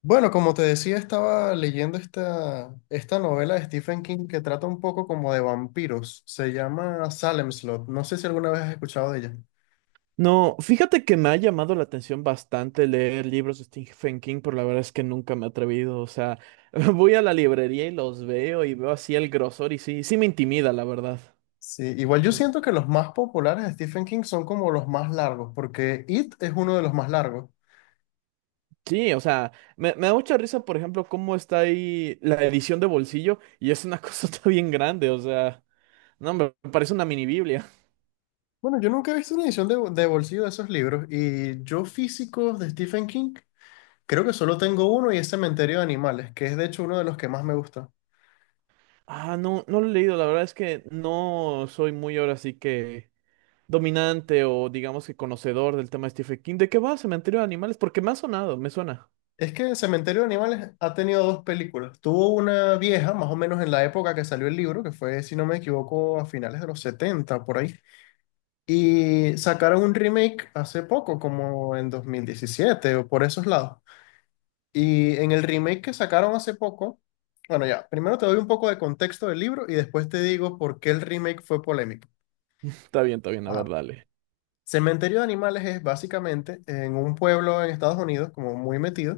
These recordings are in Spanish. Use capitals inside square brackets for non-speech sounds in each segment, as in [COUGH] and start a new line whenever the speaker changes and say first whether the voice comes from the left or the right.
left: Bueno, como te decía, estaba leyendo esta novela de Stephen King que trata un poco como de vampiros. Se llama Salem Slot. No sé si alguna vez has escuchado de ella.
right: No, fíjate que me ha llamado la atención bastante leer libros de Stephen King, pero la verdad es que nunca me he atrevido. O sea, [LAUGHS] voy a la librería y los veo y veo así el grosor y sí, sí me intimida, la verdad.
left: Sí, igual yo
right: Mm.
left: siento que los más populares de Stephen King son como los más largos, porque It es uno de los más largos.
right: Sí, o sea, me da mucha risa, por ejemplo, cómo está ahí la edición de bolsillo y es una [LAUGHS] cosa bien grande, o sea, no, me parece una mini Biblia.
left: Bueno, yo nunca he visto una edición de bolsillo de esos libros y yo físicos de Stephen King creo que solo tengo uno y es Cementerio de Animales, que es de hecho uno de los que más me gusta.
right: Ah, no, no lo he leído, la verdad es que no soy muy ahora sí que dominante o digamos que conocedor del tema de Stephen King. ¿De qué va Cementerio de Animales? Porque me ha sonado, me suena.
left: Es que Cementerio de Animales ha tenido dos películas. Tuvo una vieja, más o menos en la época que salió el libro, que fue, si no me equivoco, a finales de los 70 por ahí. Y sacaron un remake hace poco, como en 2017 o por esos lados. Y en el remake que sacaron hace poco, bueno, ya, primero te doy un poco de contexto del libro y después te digo por qué el remake fue polémico.
right: Está bien, a
left: Ajá.
right: ver, dale.
left: Cementerio de Animales es básicamente en un pueblo en Estados Unidos, como muy metido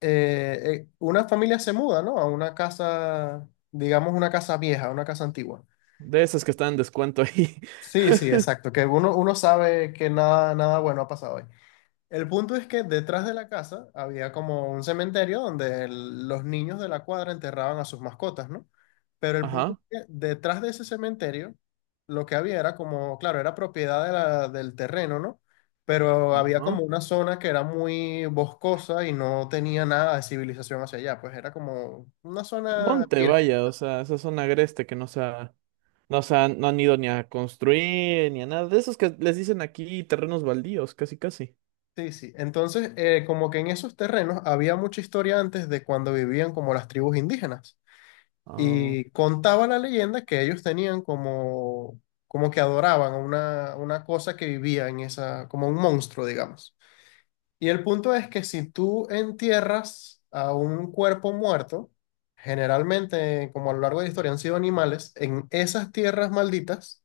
left: una familia se muda, ¿no? A una casa, digamos, una casa vieja, una casa antigua.
right: De esas que están en descuento ahí.
left: Sí, sí,
right: [LAUGHS]
left: exacto, que uno sabe que nada bueno ha pasado ahí. El punto es que detrás de la casa había como un cementerio donde los niños de la cuadra enterraban a sus mascotas, ¿no? Pero el punto es
right: Ajá,
left: que detrás de ese cementerio lo que había era como, claro, era propiedad de del terreno, ¿no? Pero había
right: ajá.
left: como una zona que era muy boscosa y no tenía nada de civilización hacia allá, pues era como una zona
right: Monte,
left: virgen.
right: vaya, o sea, esa zona agreste que no se han, no han ido ni a construir ni a nada. De esos que les dicen aquí terrenos baldíos, casi casi.
left: Sí, sí. Entonces, como que en esos terrenos había mucha historia antes de cuando vivían como las tribus indígenas.
right: Ah,
left: Y contaba la leyenda que ellos tenían como que adoraban a una cosa que vivía en esa, como un monstruo, digamos. Y el punto es que si tú entierras a un cuerpo muerto, generalmente, como a lo largo de la historia han sido animales, en esas tierras malditas,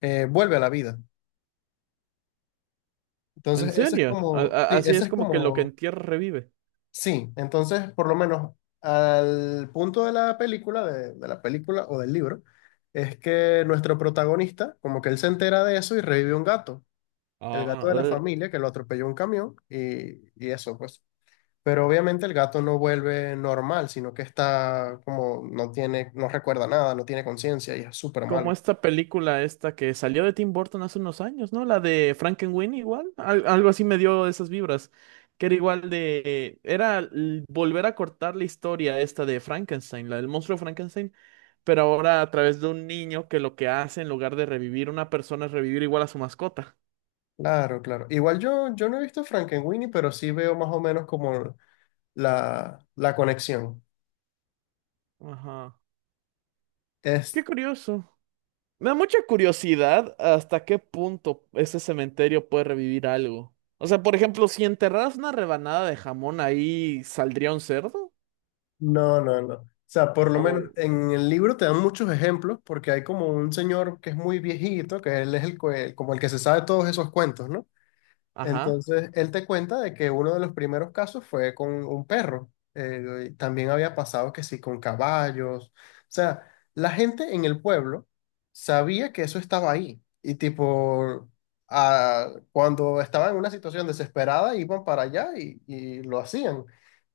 left: vuelve a la vida.
right: ¿en
left: Entonces, ese es
right: serio?
left: como, sí,
right: Así
left: ese
right: es
left: es
right: como que lo que
left: como.
right: en tierra revive.
left: Sí, entonces por lo menos al punto de la película, de la película o del libro, es que nuestro protagonista, como que él se entera de eso y revive un gato, el
right: Ah,
left: gato de la familia que lo atropelló un camión y eso pues. Pero obviamente el gato no vuelve normal, sino que está como, no tiene, no recuerda nada, no tiene conciencia y es súper
right: como
left: malo.
right: esta película esta que salió de Tim Burton hace unos años, ¿no? La de Frankenweenie igual, algo así me dio esas vibras, que era igual de, volver a cortar la historia esta de Frankenstein, la del monstruo Frankenstein, pero ahora a través de un niño que lo que hace en lugar de revivir una persona es revivir igual a su mascota.
left: Claro, claro. Igual yo no he visto Frankenweenie, pero sí veo más o menos como la conexión.
right: Ajá. Qué curioso. Me da mucha curiosidad hasta qué punto ese cementerio puede revivir algo. O sea, por ejemplo, si enterraras una rebanada de jamón ahí, ¿saldría un cerdo?
left: No, no, no. O sea, por lo menos
right: O,
left: en el libro te dan muchos ejemplos porque hay como un señor que es muy viejito, que él es el, como el que se sabe todos esos cuentos, ¿no?
right: ajá,
left: Entonces, él te cuenta de que uno de los primeros casos fue con un perro. Y también había pasado que sí, con caballos. O sea, la gente en el pueblo sabía que eso estaba ahí. Y tipo, ah, cuando estaban en una situación desesperada, iban para allá y lo hacían.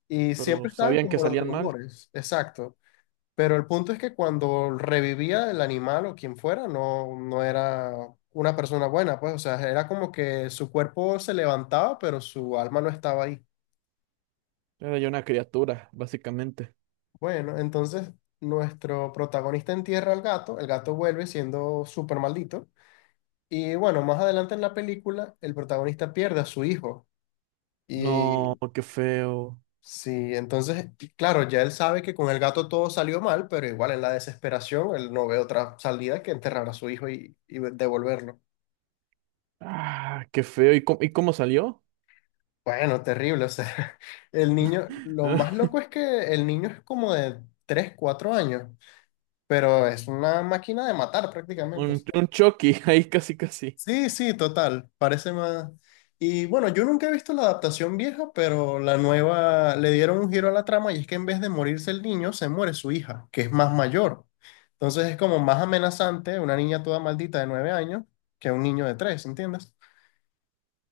left: Y
right: pero
left: siempre estaban
right: sabían que
left: como los
right: salían mal.
left: rumores, exacto. Pero el punto es que cuando revivía el animal o quien fuera, no era una persona buena, pues, o sea, era como que su cuerpo se levantaba, pero su alma no estaba ahí.
right: Era ya una criatura, básicamente.
left: Bueno, entonces nuestro protagonista entierra al gato, el gato vuelve siendo súper maldito. Y bueno, más adelante en la película, el protagonista pierde a su hijo.
right: No,
left: Y
right: qué feo.
left: Sí, entonces, y claro, ya él sabe que con el gato todo salió mal, pero igual en la desesperación él no ve otra salida que enterrar a su hijo y devolverlo.
right: Ah, qué feo. ¿Y cómo salió?
left: Bueno, terrible, o sea, [LAUGHS] el niño, lo más loco
right: [LAUGHS]
left: es que el niño es como de 3, 4 años, pero es una máquina de matar prácticamente.
right: Un Chucky, [LAUGHS] ahí casi casi.
left: Sí, sí, total, parece más... Y bueno, yo nunca he visto la adaptación vieja, pero la nueva le dieron un giro a la trama y es que en vez de morirse el niño, se muere su hija, que es más mayor. Entonces es como más amenazante una niña toda maldita de 9 años que un niño de 3, ¿entiendes?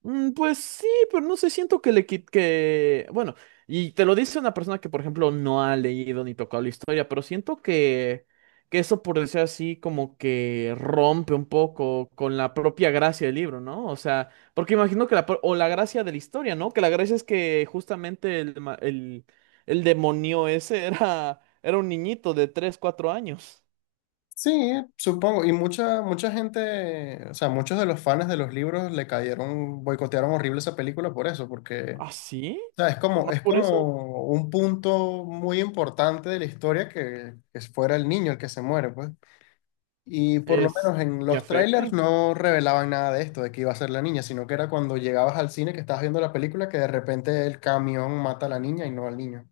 right: Mm, pues sí, pero no sé, siento que le quit que, bueno, y te lo dice una persona que, por ejemplo, no ha leído ni tocado la historia, pero siento que eso, por decir así, como que rompe un poco con la propia gracia del libro, ¿no? O sea, porque imagino que la, pro- o la gracia de la historia, ¿no? Que la gracia es que justamente el demonio ese [LAUGHS] era, era un niñito de tres cuatro años.
left: Sí, supongo. Y mucha, mucha gente, o sea, muchos de los fans de los libros le cayeron, boicotearon horrible esa película por eso, porque
right: ¿Ah, sí?
left: sea, es como,
right: ¿Nomás
left: es
right: por eso?
left: como un punto muy importante de la historia que fuera el niño el que se muere, pues. Y por lo
right: Es,
left: menos en
right: y
left: los trailers
right: afecta.
left: no revelaban nada de esto, de que iba a ser la niña, sino que era cuando llegabas al cine que estabas viendo la película que de repente el camión mata a la niña y no al niño.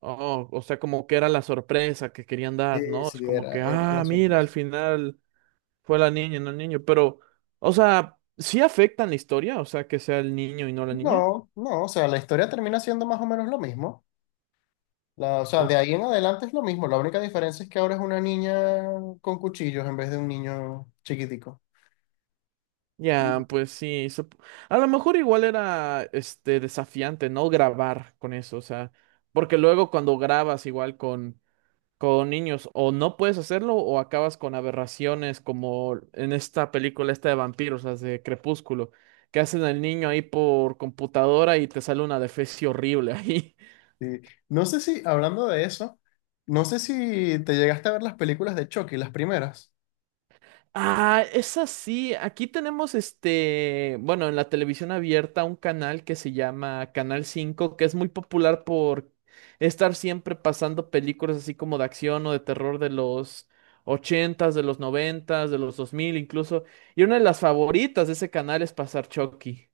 right: Oh, o sea, como que era la sorpresa que querían dar,
left: Sí,
right: ¿no? Es
left: sí,
right: como que,
left: era
right: ah,
left: la
right: mira, al
left: sorpresa.
right: final fue la niña y no el niño, pero, o sea, ¿sí afectan la historia? O sea, que sea el niño y no la niña.
left: No, no, o sea, la historia termina siendo más o menos lo mismo. O sea,
right: O-
left: de ahí en adelante es lo mismo. La única diferencia es que ahora es una niña con cuchillos en vez de un niño chiquitico.
right: ya, pues sí, a lo mejor igual era, este, desafiante, ¿no? Grabar con eso, o sea, porque luego cuando grabas igual con niños, o no puedes hacerlo, o acabas con aberraciones como en esta película esta de vampiros, las de Crepúsculo, que hacen al niño ahí por computadora y te sale una defecio horrible ahí.
left: Sí. No sé si, hablando de eso, no sé si te llegaste a ver las películas de Chucky, las primeras.
right: Ah, es así. Aquí tenemos este, bueno, en la televisión abierta un canal que se llama Canal Cinco que es muy popular por estar siempre pasando películas así como de acción o de terror de los ochentas, de los noventas, de los 2000, incluso. Y una de las favoritas de ese canal es pasar Chucky.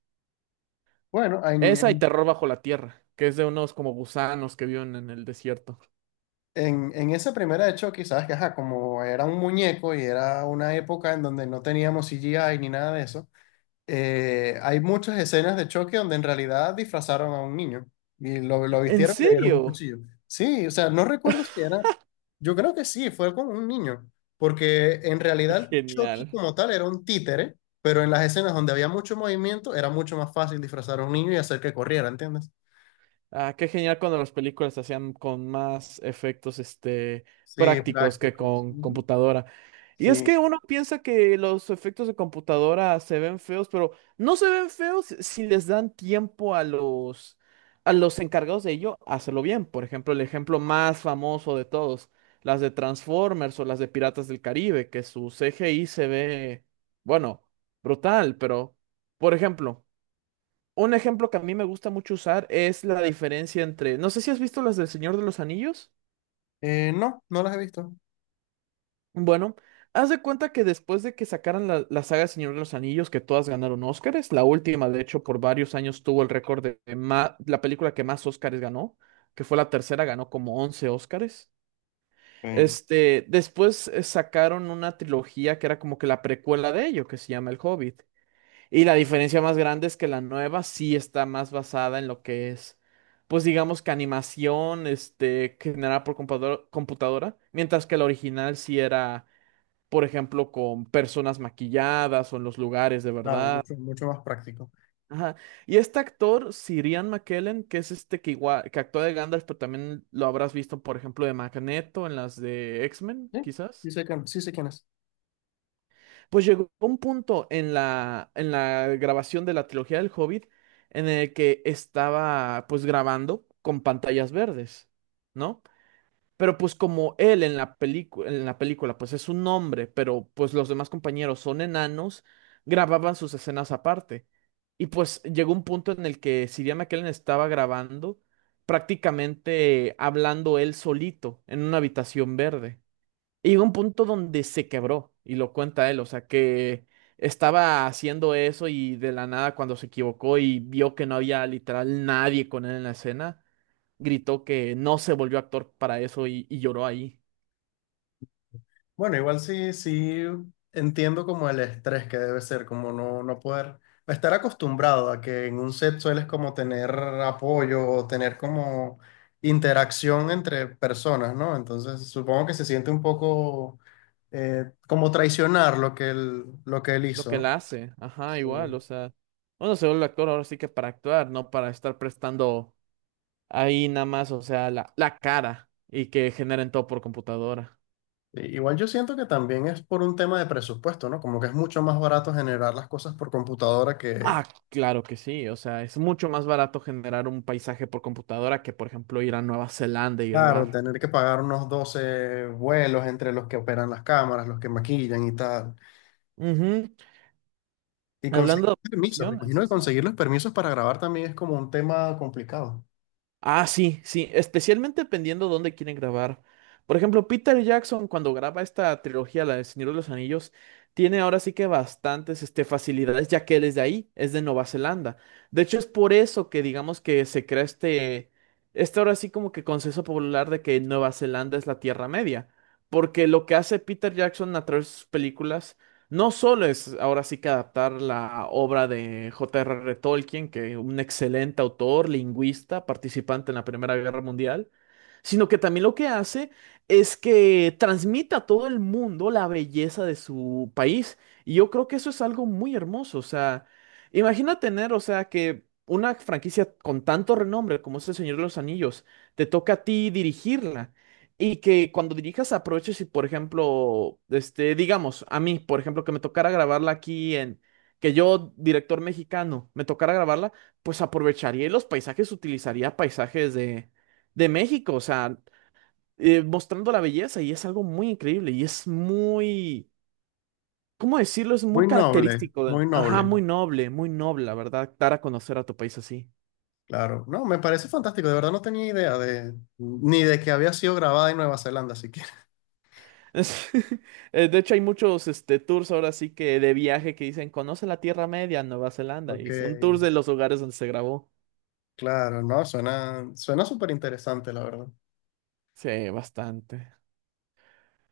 left: Bueno, en,
right: Esa y
left: en,
right: Terror bajo la tierra, que es de unos como gusanos que viven en el desierto.
left: en- en esa primera de Chucky, sabes que, ajá, como era un muñeco y era una época en donde no teníamos CGI ni nada de eso, hay muchas escenas de choque donde en realidad disfrazaron a un niño y lo
right: ¿En
left: vistieron y le dieron un
right: serio?
left: cuchillo. Sí, o sea, no recuerdo si era, yo creo que sí, fue con un niño, porque en
right: [LAUGHS] Qué
left: realidad el Chucky
right: genial.
left: como tal era un títere, pero en las escenas donde había mucho movimiento era mucho más fácil disfrazar a un niño y hacer que corriera, ¿entiendes?
right: Ah, qué genial cuando las películas se hacían con más efectos, este,
left: Sí,
right: prácticos que
left: prácticos.
right: con
left: Ujú.
right: computadora. Y es
left: Sí.
right: que uno piensa que los efectos de computadora se ven feos, pero no se ven feos si les dan tiempo a los encargados de ello a hacerlo bien. Por ejemplo, el ejemplo más famoso de todos, las de Transformers o las de Piratas del Caribe, que su CGI se ve, bueno, brutal, pero, por ejemplo. Un ejemplo que a mí me gusta mucho usar es la diferencia entre, no sé si has visto las del Señor de los Anillos.
left: No, no las he visto.
right: Bueno, haz de cuenta que después de que sacaran la, la saga Señor de los Anillos, que todas ganaron Óscares, la última, de hecho, por varios años tuvo el récord de, la película que más Óscares ganó, que fue la tercera, ganó como 11 Óscares.
left: Ok.
right: Este, después sacaron una trilogía que era como que la precuela de ello, que se llama El Hobbit. Y la diferencia más grande es que la nueva sí está más basada en lo que es, pues digamos que animación, este, generada por computadora, mientras que la original sí era, por ejemplo, con personas maquilladas o en los lugares de
left: Claro,
right: verdad.
left: mucho, mucho más práctico.
right: Ajá. Y este actor, Sir Ian McKellen, que es este que igual, que actúa de Gandalf, pero también lo habrás visto, por ejemplo, de Magneto en las de X-Men,
left: Sí,
right: quizás.
left: sí sé quién es.
right: Pues llegó un punto en la grabación de la trilogía del Hobbit en el que estaba pues grabando con pantallas verdes, ¿no? Pero pues como él en la película pues es un hombre, pero pues los demás compañeros son enanos, grababan sus escenas aparte. Y pues llegó un punto en el que si Ian McKellen estaba grabando prácticamente hablando él solito en una habitación verde. Y llegó un punto donde se quebró, y lo cuenta él, o sea, que estaba haciendo eso y de la nada cuando se equivocó y vio que no había literal nadie con él en la escena, gritó que no se volvió actor para eso y lloró ahí.
left: Bueno, igual sí, sí entiendo como el estrés que debe ser, como no, no poder estar acostumbrado a que en un set sueles como tener apoyo o tener como interacción entre personas, ¿no? Entonces supongo que se siente un poco como traicionar lo que él
right: Lo
left: hizo,
right: que
left: ¿no?
right: la hace, ajá,
left: Sí.
right: igual, o sea, uno se vuelve actor ahora sí que para actuar, no para estar prestando ahí nada más, o sea, la cara y que generen todo por computadora.
left: Igual yo siento que también es por un tema de presupuesto, ¿no? Como que es mucho más barato generar las cosas por computadora que.
right: Ah, claro que sí. O sea, es mucho más barato generar un paisaje por computadora que, por ejemplo, ir a Nueva Zelanda y
left: Claro,
right: grabar.
left: tener que pagar unos 12 vuelos entre los que operan las cámaras, los que maquillan y tal.
right: Ujú.
left: Y
right: Hablando
left: conseguir
right: de
left: permisos, me
right: operaciones,
left: imagino que conseguir los permisos para grabar también es como un tema complicado.
right: ah, sí, sí, especialmente dependiendo dónde quieren grabar. Por ejemplo, Peter Jackson, cuando graba esta trilogía, la del Señor de los Anillos, tiene ahora sí que bastantes este, facilidades, ya que él es de ahí, es de Nueva Zelanda. De hecho, es por eso que digamos que se crea este, este ahora sí como que consenso popular de que Nueva Zelanda es la Tierra Media. Porque lo que hace Peter Jackson a través de sus películas no solo es ahora sí que adaptar la obra de J.R.R. Tolkien, que un excelente autor, lingüista, participante en la Primera Guerra Mundial, sino que también lo que hace es que transmite a todo el mundo la belleza de su país. Y yo creo que eso es algo muy hermoso. O sea, imagina tener, o sea, que una franquicia con tanto renombre como es El Señor de los Anillos, te toca a ti dirigirla. Y que cuando dirijas aproveches y, por ejemplo, este, digamos, a mí, por ejemplo, que me tocara grabarla aquí en, que yo, director mexicano, me tocara grabarla, pues aprovecharía y los paisajes, utilizaría paisajes de México, o sea, mostrando la belleza y es algo muy increíble y es muy, ¿cómo decirlo? Es muy
left: Muy noble,
right: característico,
left: muy
right: ajá,
left: noble.
right: muy noble, la verdad, dar a conocer a tu país así.
left: Claro, no, me parece fantástico, de verdad no tenía idea de, ni de que había sido grabada en Nueva Zelanda siquiera. [LAUGHS]
right: [LAUGHS] De hecho, hay muchos este, tours ahora sí que de viaje que dicen, conoce la Tierra Media, Nueva Zelanda,
left: Ok,
right: y son tours de los lugares donde se grabó.
left: claro, no, suena súper interesante, la verdad.
right: Sí, bastante.